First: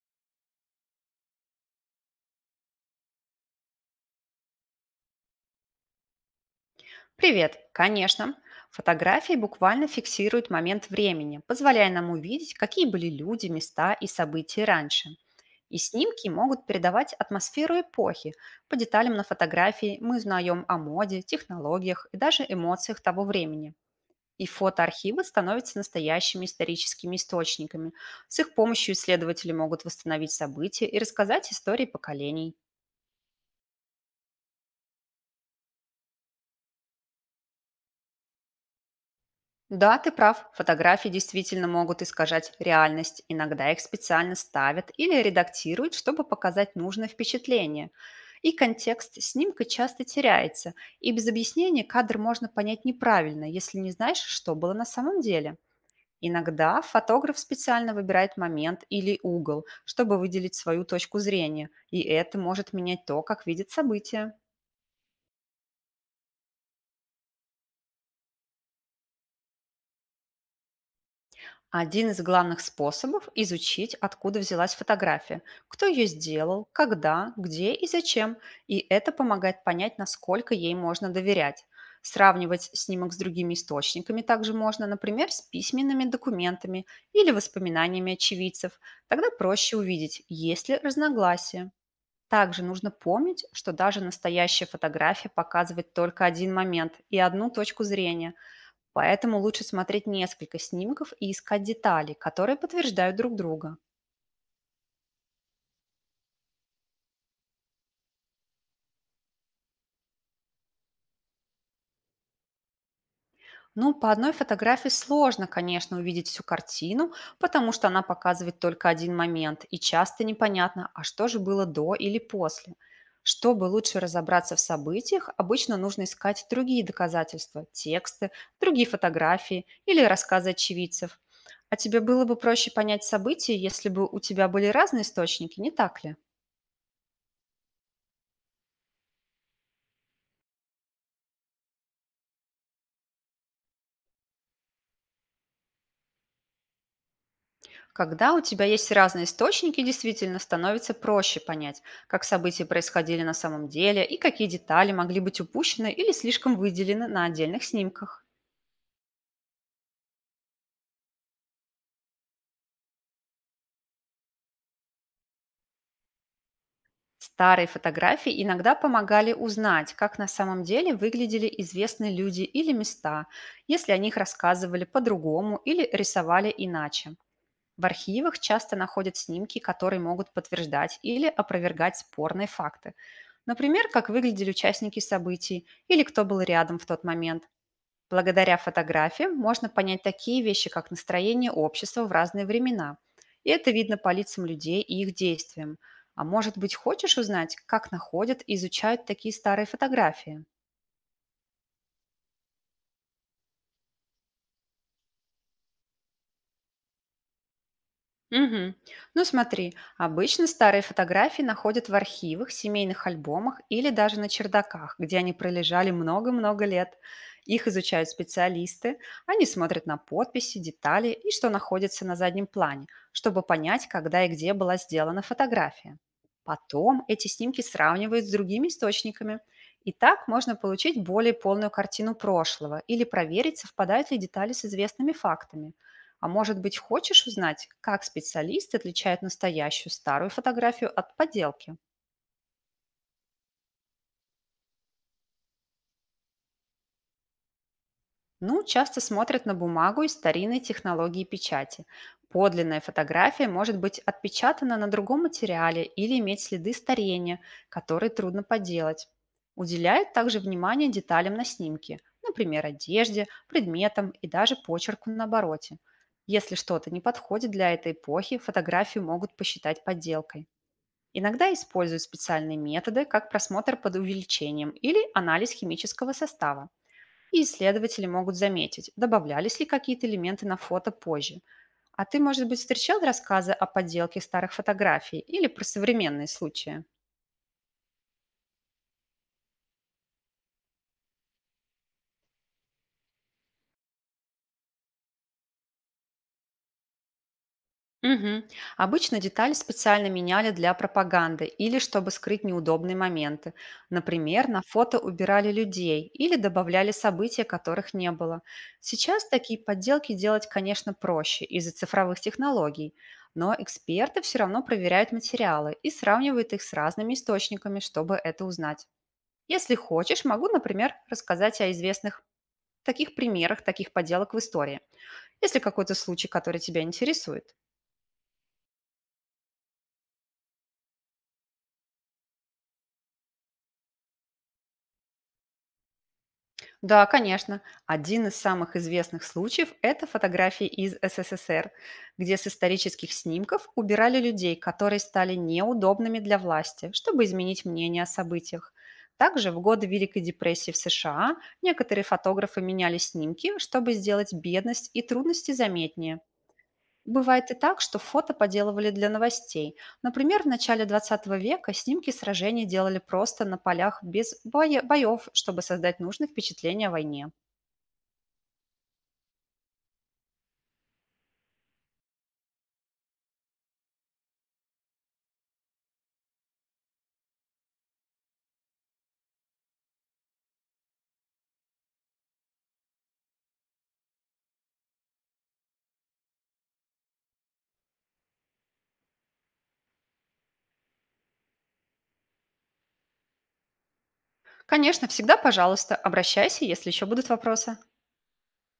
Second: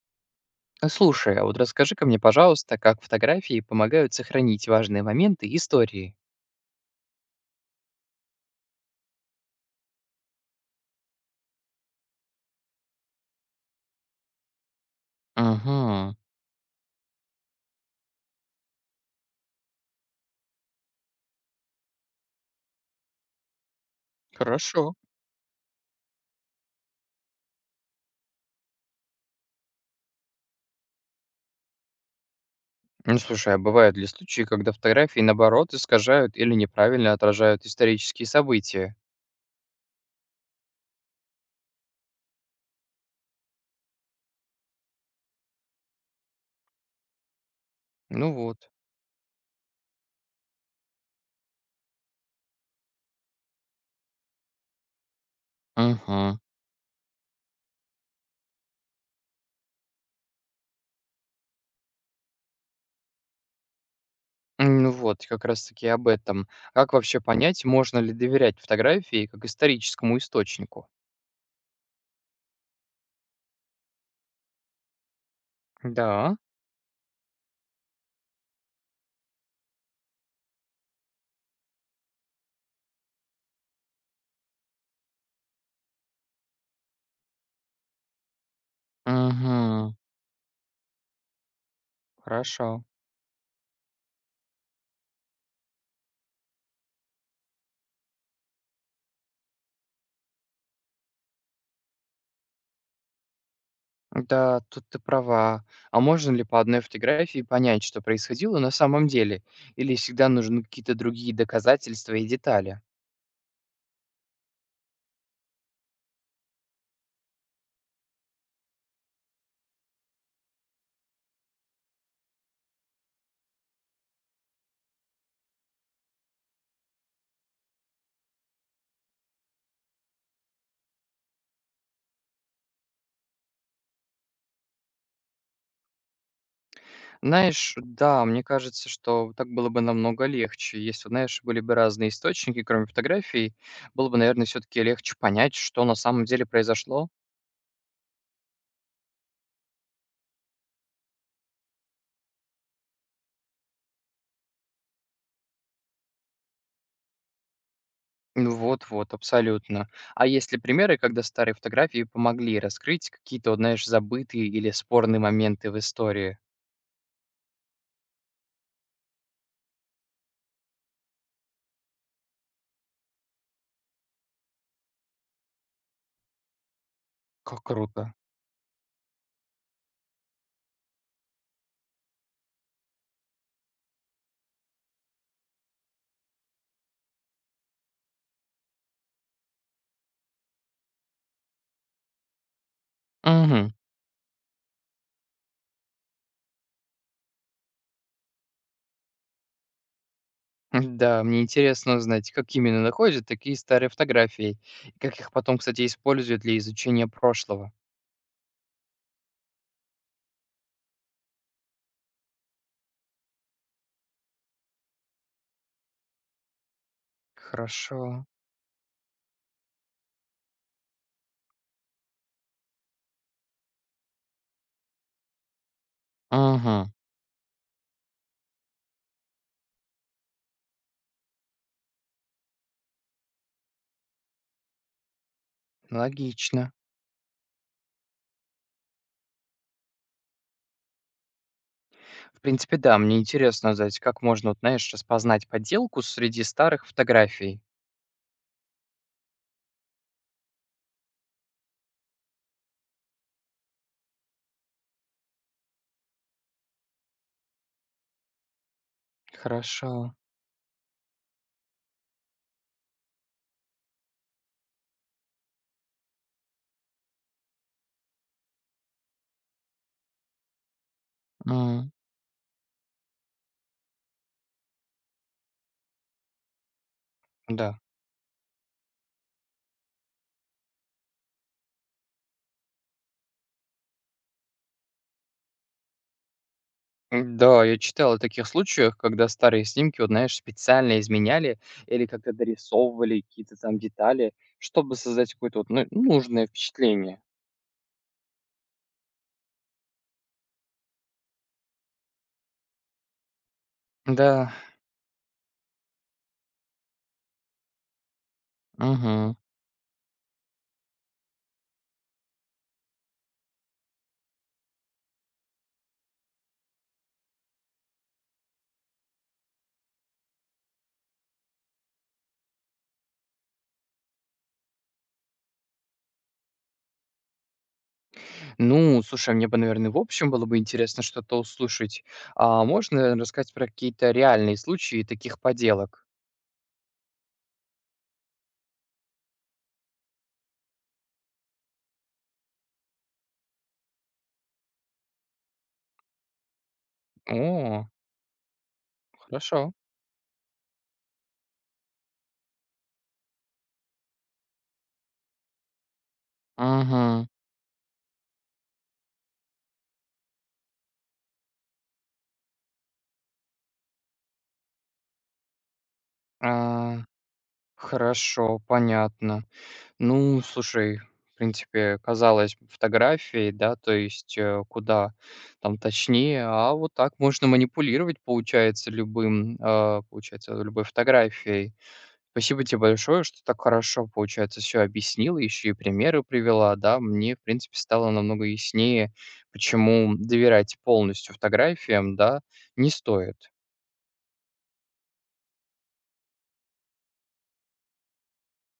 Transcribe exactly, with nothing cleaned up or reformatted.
А, слушай, а вот расскажи-ка мне, пожалуйста, как фотографии помогают сохранить важные моменты истории? Привет! Конечно. Фотографии буквально фиксируют момент времени, позволяя нам увидеть, какие были люди, места и события раньше. И Угу, снимки могут передавать атмосферу эпохи. По деталям на фотографии мы узнаем о моде, технологиях и даже эмоциях того времени. И хорошо. фотоархивы становятся настоящими историческими источниками. С их помощью исследователи могут восстановить события и рассказать истории поколений. Ну, слушай, а бывают ли случаи, когда фотографии, наоборот, искажают или неправильно отражают исторические события? Да, ты прав, фотографии действительно могут искажать реальность. Иногда их специально ставят или редактируют, чтобы показать нужное впечатление. Ну И вот. контекст снимка часто теряется, и без объяснения кадр можно понять неправильно, если не знаешь, что было на самом деле. Угу. Иногда фотограф специально выбирает момент или угол, чтобы выделить свою точку зрения, и это может менять то, как видит события. Ну вот, как раз-таки об этом. Как вообще понять, можно ли доверять фотографии как историческому источнику? Один из главных способов– изучить, откуда взялась фотография, кто ее Да. сделал, когда, где и зачем. И это помогает понять, насколько ей можно доверять. Сравнивать снимок с другими источниками также можно, например, с письменными документами или воспоминаниями очевидцев. Тогда проще Угу. увидеть, есть ли разногласия. Также Хорошо. нужно помнить, что даже настоящая фотография показывает только один момент и одну точку зрения. Поэтому лучше смотреть несколько снимков и искать детали, которые подтверждают друг друга. Да, тут ты права. А можно ли по одной фотографии понять, что происходило на самом деле? Или всегда нужны какие-то другие доказательства и детали? Ну, по одной фотографии сложно, конечно, увидеть всю картину, потому что она показывает только один момент, и часто непонятно, а что же было до или после. Чтобы лучше разобраться в событиях, обычно нужно искать другие доказательства, тексты, другие фотографии или рассказы очевидцев. А тебе было бы проще понять события, если бы у тебя были разные источники, не так ли? Знаешь, да, мне кажется, что так было бы намного легче. Если, знаешь, были бы разные источники, кроме фотографий, было бы, наверное, все-таки легче понять, что на самом деле произошло. Когда у тебя есть разные источники, действительно становится проще понять, как события происходили на самом деле и какие детали могли быть упущены или слишком выделены на отдельных снимках. Ну вот-вот, абсолютно. А есть ли примеры, когда старые фотографии помогли раскрыть какие-то, вот, знаешь, забытые или спорные моменты в истории? Старые фотографии иногда помогали узнать, как на самом деле выглядели известные люди или места, если о них рассказывали по-другому или рисовали иначе. Как В круто. архивах часто находят снимки, которые могут подтверждать или опровергать спорные факты. Например, как выглядели участники событий или кто был рядом в тот момент. Благодаря фотографиям можно понять такие вещи, как настроение общества в разные времена. И это Угу. видно по лицам людей и их действиям. А может быть, хочешь узнать, как находят и изучают такие старые фотографии? Да, мне интересно узнать, как именно находят такие старые фотографии, и как их потом, кстати, используют для изучения прошлого. Мгм. Ну смотри, обычно старые фотографии находят в архивах, семейных альбомах или даже на чердаках, где они пролежали много-много лет. Их изучают Хорошо. специалисты, они смотрят на подписи, детали и что находится на заднем плане, чтобы понять, когда и где была сделана фотография. Ага, Потом эти снимки сравнивают с другими источниками. И так можно получить более полную картину прошлого или проверить, совпадают ли детали с известными фактами. А может логично. быть, хочешь узнать, как специалисты отличают настоящую старую фотографию от подделки? В принципе, да, мне интересно узнать, как можно, вот, знаешь, распознать подделку среди старых фотографий. Ну, часто смотрят на бумагу и старинные технологии печати. Подлинная фотография может быть отпечатана на другом материале или иметь следы старения, которые трудно подделать. Хорошо. Уделяют также внимание деталям на снимке, например, одежде, предметам и даже почерку на обороте. Если что-то не подходит для этой эпохи, фотографию могут посчитать подделкой. Иногда М, используют специальные методы, как просмотр под увеличением или анализ химического состава. И да. исследователи могут заметить, добавлялись ли какие-то элементы на фото позже. А ты, может быть, встречал рассказы о подделке старых фотографий или про современные случаи? М, да, я читал о таких случаях, когда старые снимки, вот, знаешь, специально изменяли или как-то дорисовывали какие-то там детали, чтобы создать какое-то вот, ну, нужное впечатление. Мгм. Обычно детали специально меняли для пропаганды или чтобы скрыть неудобные моменты. Например, Да, на фото убирали людей или добавляли события, которых не было. Сейчас угу. такие подделки делать, конечно, проще из-за цифровых технологий, но эксперты все равно проверяют материалы и сравнивают их с разными источниками, чтобы это узнать. Если хочешь, могу, например, рассказать о известных таких примерах таких подделок в истории, если какой-то случай, который тебя интересует. Ну, слушай, мне бы, наверное, в общем было бы интересно что-то услышать. А можно, рассказать про какие-то реальные случаи таких поделок? Да, конечно. Один из самых известных случаев– это фотографии из СССР, где с исторических снимков убирали людей, которые стали неудобными для власти, чтобы изменить О, мнение о событиях. Также в хорошо. годы Великой депрессии в США некоторые фотографы меняли снимки, чтобы сделать бедность и трудности заметнее. Мгм. Бывает и так, что фото поделывали для новостей. Например, в начале двадцатого века снимки сражений делали просто на полях без боя- боев, чтобы создать нужное впечатление о А, войне. хорошо, понятно. Ну, слушай, в принципе, казалось бы, фотографии, да, то есть, э, куда там точнее, а вот так можно манипулировать, получается, любым, а, получается, любой фотографией. Спасибо тебе большое, что так хорошо, получается, все объяснила, еще и примеры привела, да. Мне, в принципе, стало намного яснее, почему доверять полностью фотографиям, да, не стоит. Конечно, всегда, пожалуйста, обращайся, если еще будут вопросы.